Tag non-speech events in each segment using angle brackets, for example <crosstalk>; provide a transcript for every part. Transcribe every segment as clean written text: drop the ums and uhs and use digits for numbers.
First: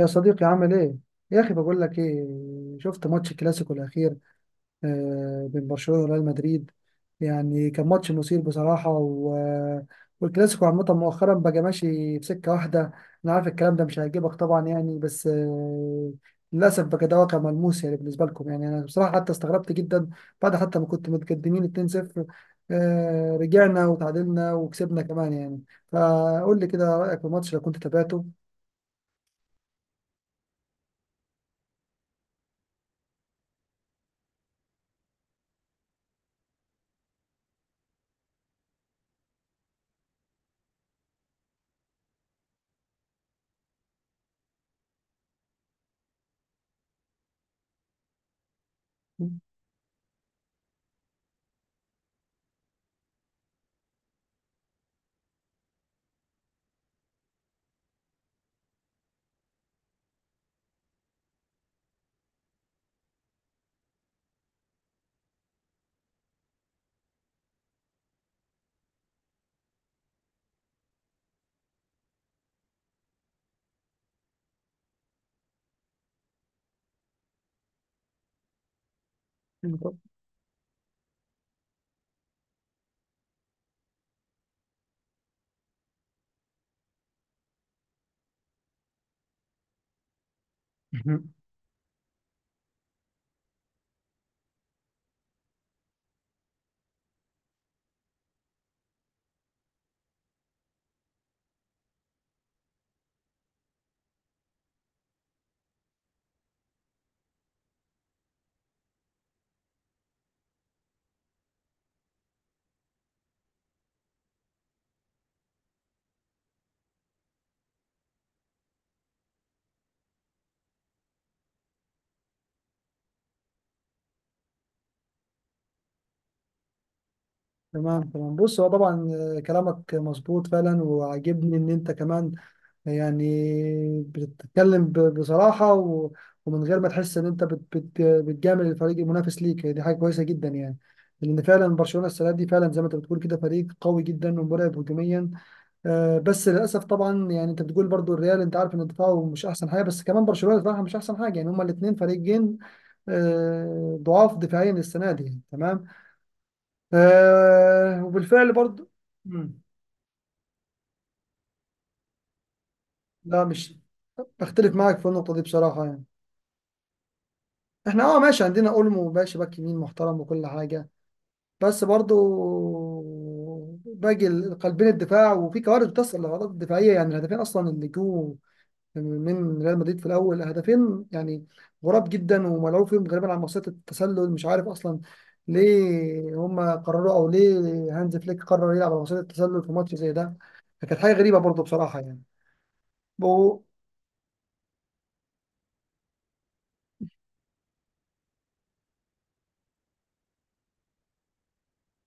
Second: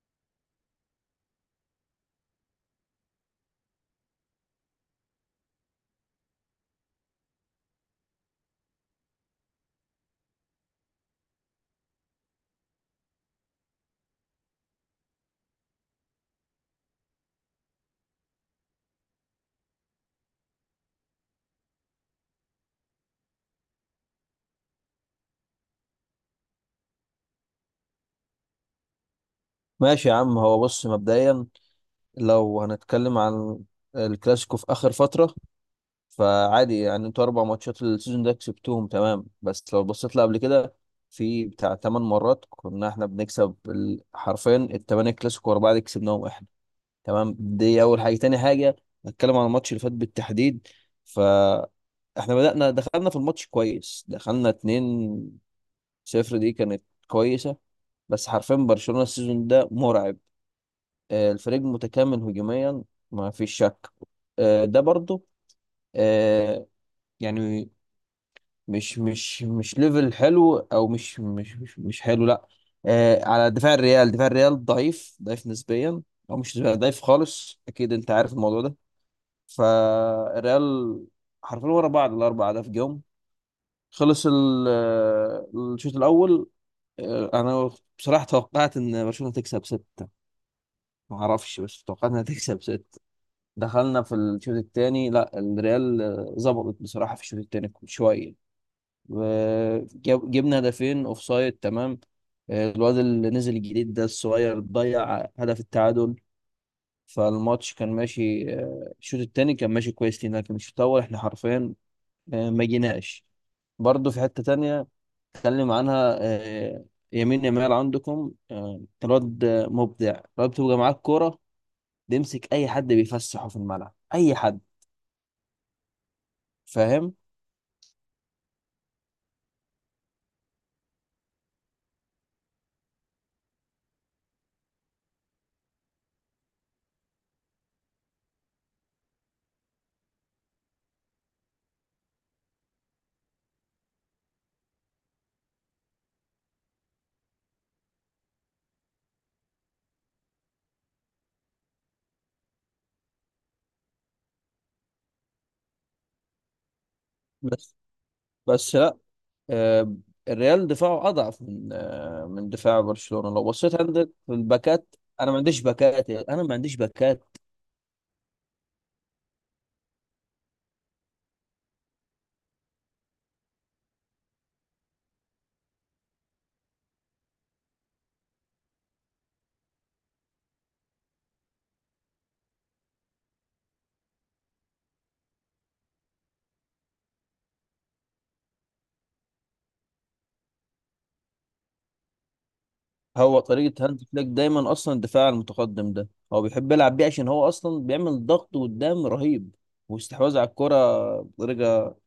يا صديقي عامل ايه؟ يا اخي بقول لك ايه. شفت ماتش الكلاسيكو الاخير؟ بين برشلونة وريال مدريد، يعني كان ماتش مثير بصراحة والكلاسيكو عامة مؤخرا بقى ماشي في سكة واحدة. انا عارف الكلام ده مش هيعجبك طبعا يعني، بس للأسف بقى ده واقع ملموس يعني، بالنسبة لكم يعني انا بصراحة حتى استغربت جدا. بعد حتى ما كنت متقدمين 2-0، رجعنا وتعادلنا وكسبنا كمان يعني. فقول لي كده رأيك في الماتش لو كنت تابعته. ماشي يا عم. هو بص، مبدئيا لو هنتكلم عن الكلاسيكو في آخر فترة، فعادي يعني انتوا أربع ماتشات السيزون ده كسبتوهم، تمام. بس لو بصيت لها قبل كده، في بتاع تمن مرات كنا احنا بنكسب حرفيا التمانية كلاسيكو ورا بعض كسبناهم احنا، تمام. دي أول حاجة. تاني حاجة، هنتكلم عن الماتش اللي فات بالتحديد. ف احنا بدأنا، دخلنا في الماتش كويس، دخلنا 2 صفر، دي كانت كويسة. بس حرفيا برشلونة السيزون ده مرعب. الفريق متكامل هجوميا، ما فيش شك. ده برضو، آه، يعني مش ليفل حلو، او مش حلو، لا. على دفاع الريال ضعيف ضعيف نسبيا، او مش ضعيف خالص، اكيد انت عارف الموضوع ده. فالريال حرفيا ورا بعض الاربع اهداف جم، خلص الشوط الاول. انا بصراحه توقعت ان برشلونه تكسب سته، ما <laughs> اعرفش، بس توقعت انها تكسب سته. دخلنا في الشوط الثاني، لا الريال ظبطت بصراحة في الشوط الثاني شوية، وجبنا هدفين اوف سايد، تمام. الواد اللي نزل الجديد ده الصغير ضيع هدف التعادل. فالماتش كان ماشي، الشوط الثاني كان ماشي كويس لينا، لكن الشوط الأول احنا حرفيا ما جيناش. برضه في حتة تانية اتكلم عنها، يمين، يمال عندكم، الواد مبدع. الواد بتبقى معاك كورة بيمسك أي حد، بيفسحه في الملعب أي حد، فاهم؟ تمام تمام. بص هو طبعا كلامك مظبوط فعلا، وعاجبني ان انت كمان يعني بتتكلم بصراحة ومن غير ما تحس ان انت بت بت بتجامل الفريق المنافس ليك، دي حاجة كويسة جدا يعني. لان فعلا برشلونة السنة دي فعلا زي ما انت بتقول كده فريق قوي جدا ومرعب هجوميا. بس للاسف طبعا، يعني انت بتقول برضو الريال انت عارف ان دفاعه مش احسن حاجة، بس كمان برشلونة دفاعها مش احسن حاجة، يعني هما الاثنين فريقين ضعاف دفاعيا السنة دي. تمام، بس آه، وبالفعل بس برضه. لا، مم. آه، الريال دفاعه اضعف من من دفاع برشلونة، لو لا، مش بصيت عندك في بختلف الباكات. معاك في انا النقطة ما دي عنديش بصراحة يعني. باكات، انا ما عنديش باكات. احنا اه ماشي، عندنا اولمو باشا باك يمين محترم وكل حاجة، بس برضو قلبين الدفاع وفي كوارث بتحصل لغلطات دفاعية. يعني الهدفين اصلا اللي جو من ريال مدريد في الاول، هدفين يعني غراب جدا وملعوب فيهم غالبا على مصيدة التسلل، مش عارف اصلا ليه هما قرروا، او ليه هانز فليك قرر يلعب على مصيدة التسلل في ماتش زي ده، فكانت حاجة غريبة برضو بصراحة يعني. هو بالترجمة نانسي قنقر. طريقة هانز فليك دايما اصلا الدفاع المتقدم ده، هو بيحب يلعب بيه عشان هو اصلا بيعمل ضغط قدام رهيب، واستحواذ على الكرة بطريقة،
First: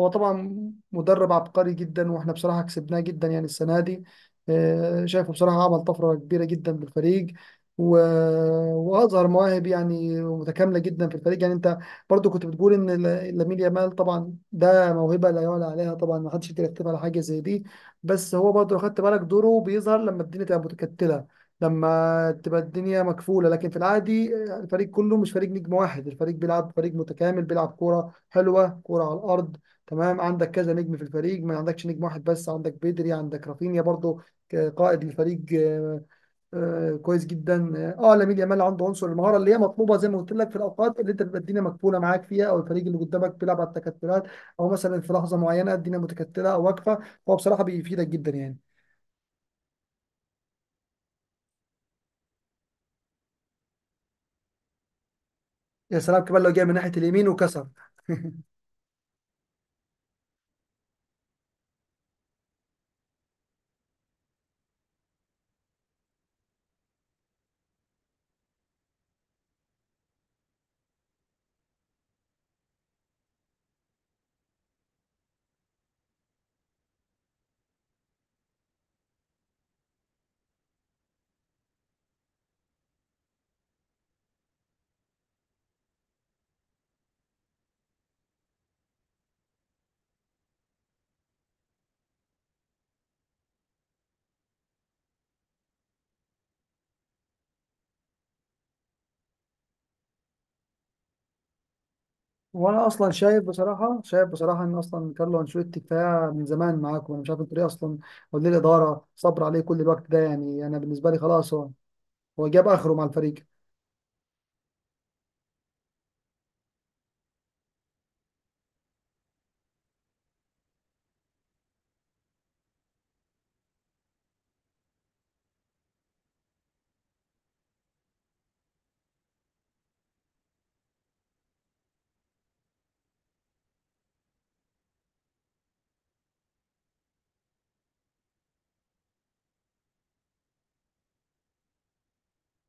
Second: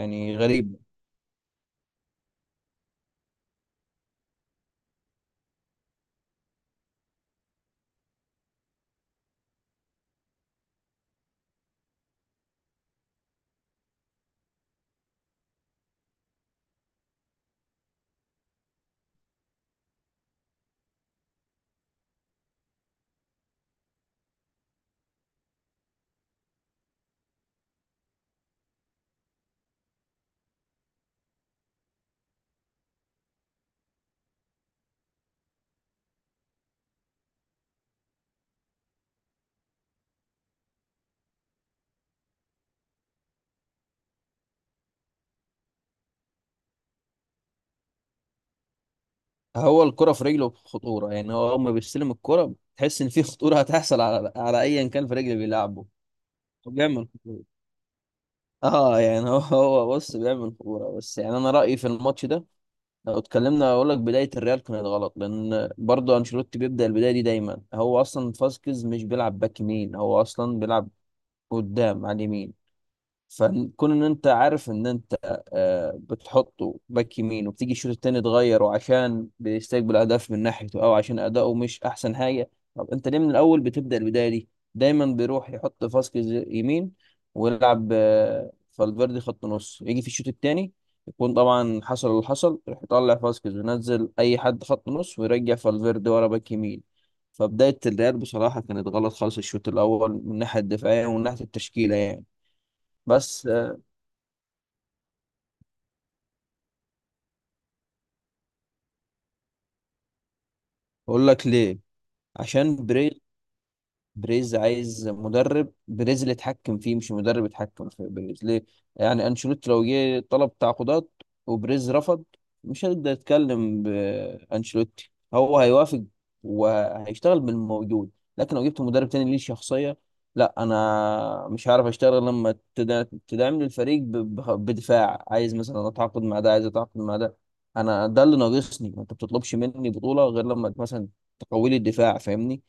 هو طبعا غريبة. مدرب عبقري جدا، واحنا بصراحة كسبناه جدا يعني السنة دي. شايفه بصراحة عمل طفرة كبيرة جدا بالفريق، و... وأظهر مواهب يعني متكاملة جدا في الفريق. يعني أنت برضو كنت بتقول إن لامين يامال طبعا ده موهبة لا يعلى عليها، طبعا ما حدش يقدر يكتب على حاجة زي دي، بس هو برضو لو خدت بالك دوره بيظهر لما الدنيا تبقى متكتلة، لما تبقى الدنيا مكفولة، لكن في العادي الفريق كله مش فريق نجم واحد، الفريق بيلعب فريق متكامل، بيلعب كورة حلوة كورة على الأرض. تمام، عندك كذا نجم في الفريق، ما عندكش نجم واحد بس، عندك بيدري، عندك رافينيا برضو قائد الفريق، آه، كويس جدا. اه لامين يامال عنده عنصر المهاره اللي هي مطلوبه زي ما قلت لك، في الاوقات اللي انت بتبقى الدنيا مقفوله معاك فيها، او الفريق اللي قدامك بيلعب على التكتلات، او مثلا في لحظه معينه الدنيا متكتله او واقفه، فهو بصراحه بيفيدك جدا يعني. هو الكرة في رجله خطورة، يعني هو أول ما بيستلم الكرة تحس إن في خطورة هتحصل، على أيا كان في رجله بيلعبه. يا سلام كمان لو جاي هو من ناحيه بيعمل، اليمين وكسر. <laughs> اه يعني هو <laughs> هو بص بيعمل كوره، بس يعني انا رايي في الماتش ده لو اتكلمنا اقول لك، بدايه الريال كانت غلط، لان برضه انشيلوتي بيبدا البدايه دي دايما. هو اصلا فاسكيز مش بيلعب باك يمين، هو اصلا بيلعب قدام على اليمين. فكون ان انت عارف ان انت بتحطه باك يمين، وبتيجي الشوط التاني تغيره عشان بيستقبل اهداف من ناحيته، او عشان اداؤه مش احسن حاجه، طب انت ليه من الاول بتبدا البدايه دي؟ دايما بيروح يحط فاسكيز يمين ويلعب فالفيردي خط نص، يجي في الشوط التاني يكون طبعا حصل اللي حصل، يروح يطلع فاسكيز وينزل اي حد خط نص، ويرجع فالفيردي ورا باك يمين. فبدايه الريال بصراحه كانت غلط خالص، الشوط الاول من الناحيه الدفاعيه ومن ناحيه التشكيله يعني. وانا اصلا شايف بس بصراحه، شايف بصراحه ان اصلا كارلو انشيلوتي كفايه من زمان معاكم، انا مش عارف انتوا ليه اصلا، او ليه الاداره صبر عليه كل الوقت ده يعني. انا بالنسبه لي اقول لك خلاص، هو ليه، هو جاب عشان اخره مع الفريق. بريز عايز مدرب، بريز اللي يتحكم فيه مش مدرب يتحكم في بريز. ليه؟ يعني انشيلوتي لو جه طلب تعاقدات وبريز رفض، مش هيقدر يتكلم بانشيلوتي، هو هيوافق وهيشتغل بالموجود. لكن لو جبت مدرب تاني ليه شخصية، لا انا مش هعرف اشتغل لما تدعم لي الفريق بدفاع، عايز مثلا اتعاقد مع ده، عايز اتعاقد مع ده، انا ده اللي ناقصني. ما انت بتطلبش مني بطولة غير لما مثلا تقوي لي الدفاع، فاهمني؟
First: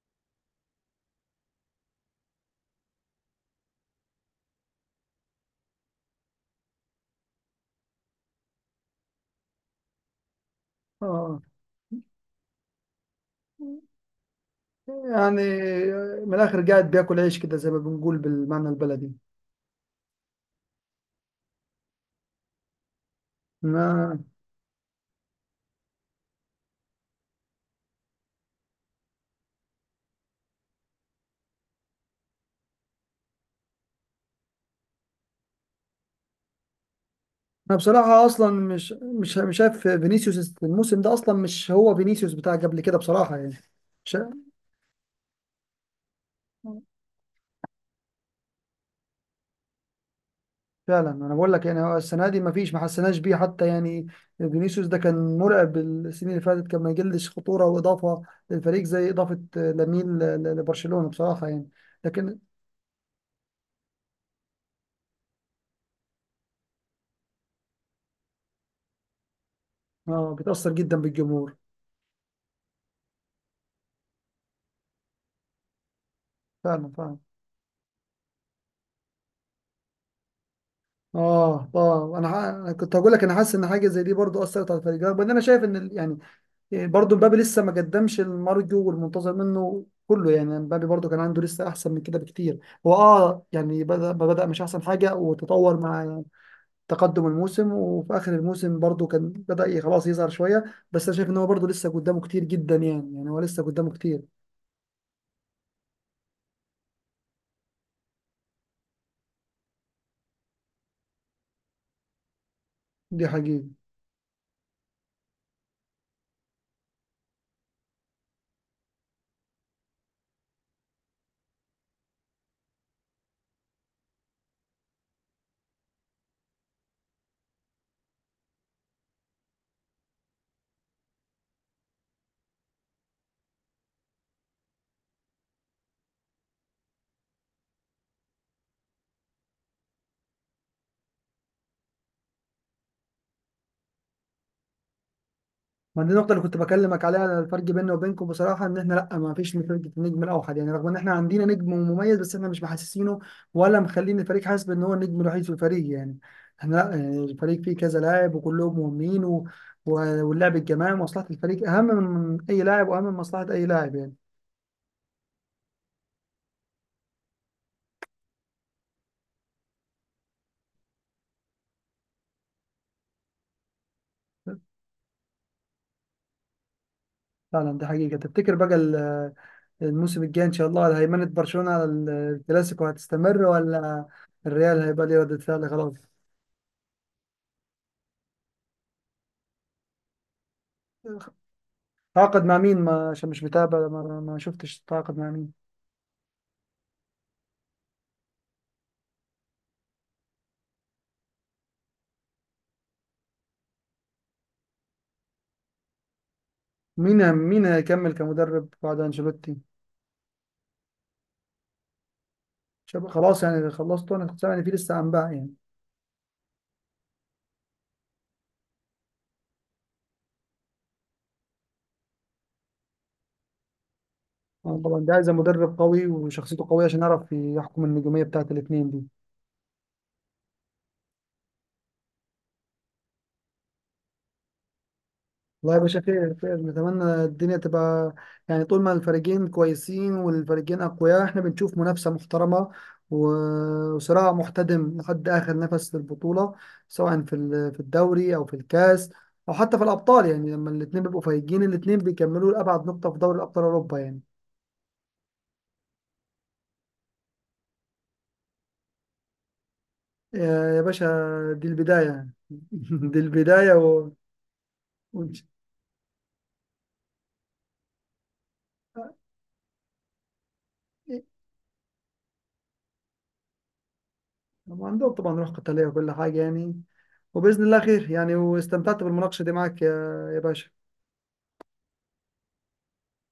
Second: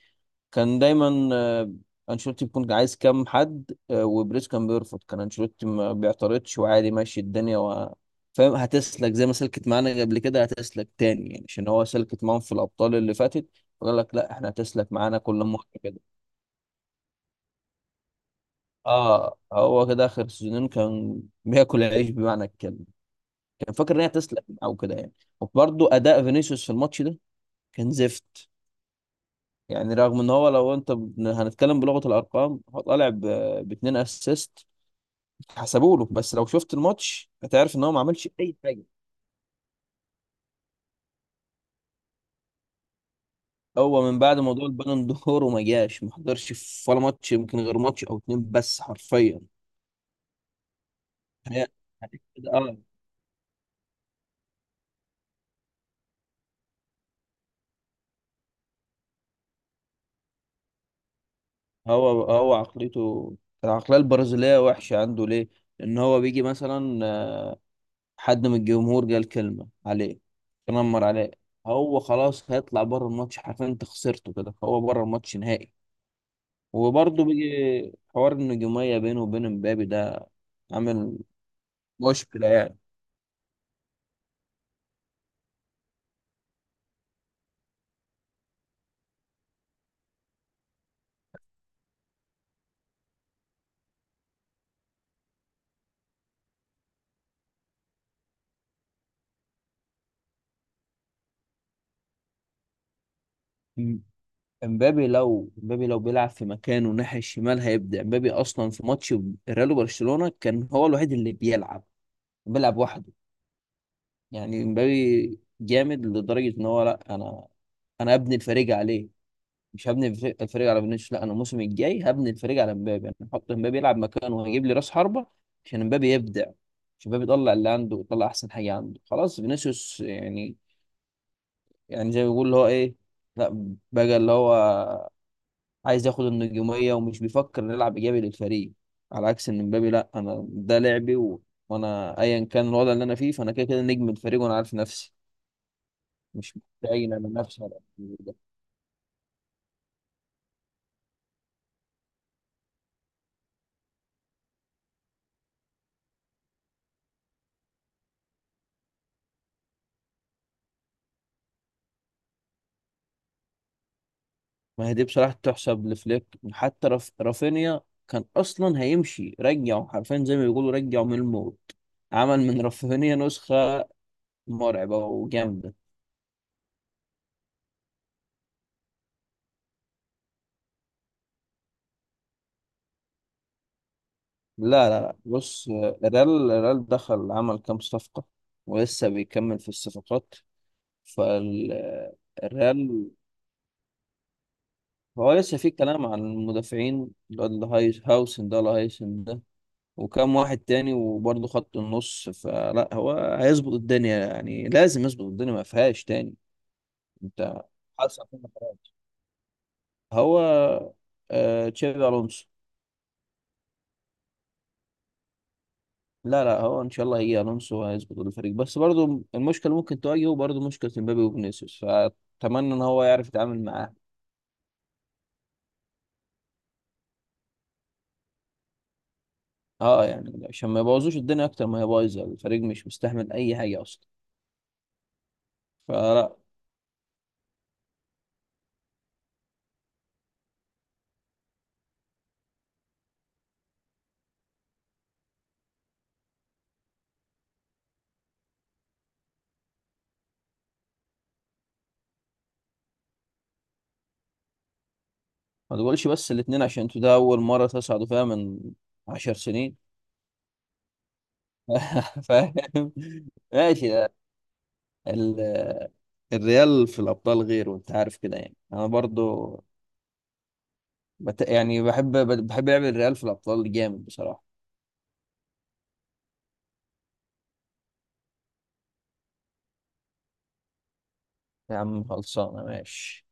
كان دايما انشيلوتي بيكون عايز كام حد، وبريز كان بيرفض، كان انشيلوتي ما بيعترضش وعادي، ماشي الدنيا فاهم. هتسلك زي ما سلكت معانا قبل كده، هتسلك تاني اه، يعني، عشان هو سلكت معاهم في الابطال اللي فاتت، وقال لك لا، احنا هتسلك معانا كل يعني مره كده. من الاخر قاعد بياكل عيش كده زي ما بنقول بالمعنى البلدي. اه هو كده، اخر سيزونين كان بياكل العيش بمعنى الكلمه، كان فاكر ان هي ما هتسلك او كده يعني. وبرضه اداء فينيسيوس في الماتش ده كان زفت. يعني رغم ان هو، لو انت هنتكلم بلغه الارقام، هو طالع باتنين اسيست حسبوا له، بس لو شفت الماتش هتعرف انا ان هو ما بصراحه عملش اصلا اي حاجه. مش شايف فينيسيوس الموسم ده، اصلا مش هو فينيسيوس بتاع قبل كده بصراحه يعني. هو من بعد موضوع البالون دور وما جاش، ما حضرش في ولا ماتش، يمكن غير ماتش او اتنين بس حرفيا. فعلا، انا بقول هي لك يعني هو هي السنه دي ما كده فيش، اه. ما حسيناش بيه حتى يعني. فينيسيوس ده كان مرعب السنين اللي فاتت، كان ما يجلش خطوره واضافه للفريق زي اضافه لامين لبرشلونه بصراحه يعني. هو لكن هو عقليته، العقليه البرازيليه وحشه. عنده ليه؟ ان هو بيجي مثلا حد من الجمهور قال كلمه عليه، اه بيتاثر جدا تنمر عليه، بالجمهور. هو خلاص هيطلع بره الماتش حرفيا، انت خسرته كده، فهو بره الماتش نهائي. فعلا فعلا. وبرضه بيجي حوار النجوميه بينه وبين امبابي ده، عامل اه اه، انا مشكله أنا يعني. كنت هقول لك انا حاسس ان حاجه زي دي برضو اثرت على الفريق، رغم ان انا شايف ان يعني، برضو مبابي لسه ما قدمش المرجو والمنتظر منه كله، يعني مبابي برضو كان عنده لسه احسن من كده بكتير. هو اه يعني بدا، ما بدأ مش احسن حاجه، وتطور مع تقدم الموسم، وفي اخر الموسم برضو كان بدأ خلاص يظهر شويه، بس انا شايف ان هو برضو لسه قدامه كتير جدا، يعني يعني هو لسه قدامه م- كتير. امبابي لو بيلعب في مكانه ناحية الشمال، هيبدع امبابي. اصلا في ماتش ريال وبرشلونة كان هو الوحيد اللي بيلعب، بيلعب وحده. دي حقيقه. يعني امبابي جامد لدرجة ان هو، لا، انا ابني الفريق عليه، مش هبني الفريق على فينيسيوس. لا انا الموسم الجاي هبني الفريق على امبابي، انا هحط امبابي يلعب مكانه، وهجيب لي راس حربة عشان امبابي يبدع، عشان امبابي يطلع اللي عنده، ويطلع احسن حاجة عنده. خلاص فينيسيوس، يعني يعني زي ما بيقول اللي هو، ايه، لا بقى اللي هو عايز ياخد النجومية، ومش بيفكر نلعب إيجابي للفريق. على عكس إن مبابي، لأ، أنا ده لعبي، وأنا أيا كان الوضع اللي أنا فيه، فأنا كده كده نجم الفريق، وأنا عارف نفسي، ما دي النقطه اللي كنت مش بكلمك متعين أنا عليها، الفرق نفسي على بيننا وبينكم ده. بصراحه ان احنا لا، ما فيش فرقه النجم الاوحد يعني، رغم ان احنا عندنا نجم مميز بس احنا مش محسسينه، ولا مخلين الفريق حاسس بان هو النجم الوحيد في الفريق يعني. احنا لا، يعني الفريق فيه كذا لاعب وكلهم مهمين و... واللعب الجماعي، مصلحه الفريق اهم من اي لاعب واهم من مصلحه اي لاعب يعني. ما هي دي بصراحة تحسب لفليك، حتى رافينيا كان أصلا هيمشي، رجعه حرفيا زي ما بيقولوا رجعه من الموت، عمل من رافينيا نسخة مرعبة وجامدة. فعلا دي حقيقه. تفتكر بقى الموسم الجاي ان شاء الله على هيمنة برشلونة على الكلاسيكو هتستمر، ولا الريال لا لا هيبقى ليه لا، ردة بص فعل خلاص؟ الريال، الريال دخل عمل كام صفقة، ولسه بيكمل في الصفقات. تعاقد مع مين؟ ما فالريال، عشان مش متابع، ما, ما شفتش. تعاقد مع هو لسه مين؟ في كلام عن المدافعين، الواد هايس هاوسن ده ولا هايسن ده، وكام واحد تاني، وبرضه خط النص، فلا هو هيظبط الدنيا يعني، لازم يظبط الدنيا ما فيهاش تاني. مين انت مين هيكمل حاسس على كل كمدرب حاجة. بعد انشيلوتي؟ هو تشافي الونسو. خلاص يعني خلصت، انا كنت سامع ان في لسه انباء يعني. لا لا، هو ان شاء الله هيجي الونسو وهيظبط الفريق، بس برضه المشكله اللي ممكن تواجهه، برضه مشكله مبابي وفينيسيوس، فاتمنى ان هو يعرف يتعامل معاها. أنا طبعا ده عايز مدرب قوي وشخصيته قوية عشان يعرف يحكم النجومية بتاعت الاثنين دي. اه يعني عشان ما يبوظوش الدنيا اكتر ما هي بايظه، الفريق مش مستحمل اي حاجه اصلا، والله يا باشا خير فلا. خير، نتمنى الدنيا تبقى، يعني طول ما الفريقين كويسين والفريقين أقوياء احنا بنشوف منافسة محترمة، وصراع محتدم لحد آخر نفس في البطولة، سواء في في الدوري أو في الكاس أو حتى في الأبطال، يعني لما الاتنين بيبقوا فايقين الاتنين بيكملوا لأبعد نقطة في دوري أبطال أوروبا يعني. ما تقولش بس الاتنين، عشان انتوا ده اول مره تصعدوا فيها من 10 سنين. يا يا باشا، دي البداية <laughs> يعني. فاهم. <laughs> دي البداية ماشي. لا، و... ال- الريال في الابطال غير، وانت عارف كده يعني، انا برضو يعني بحب لعب الريال في الابطال جامد بصراحه. عندهم طبعا روح قتالية وكل حاجة يعني، وباذن الله خير يعني. واستمتعت بالمناقشه دي معاك يا يا باشا. يا عم خلصانه، ماشي.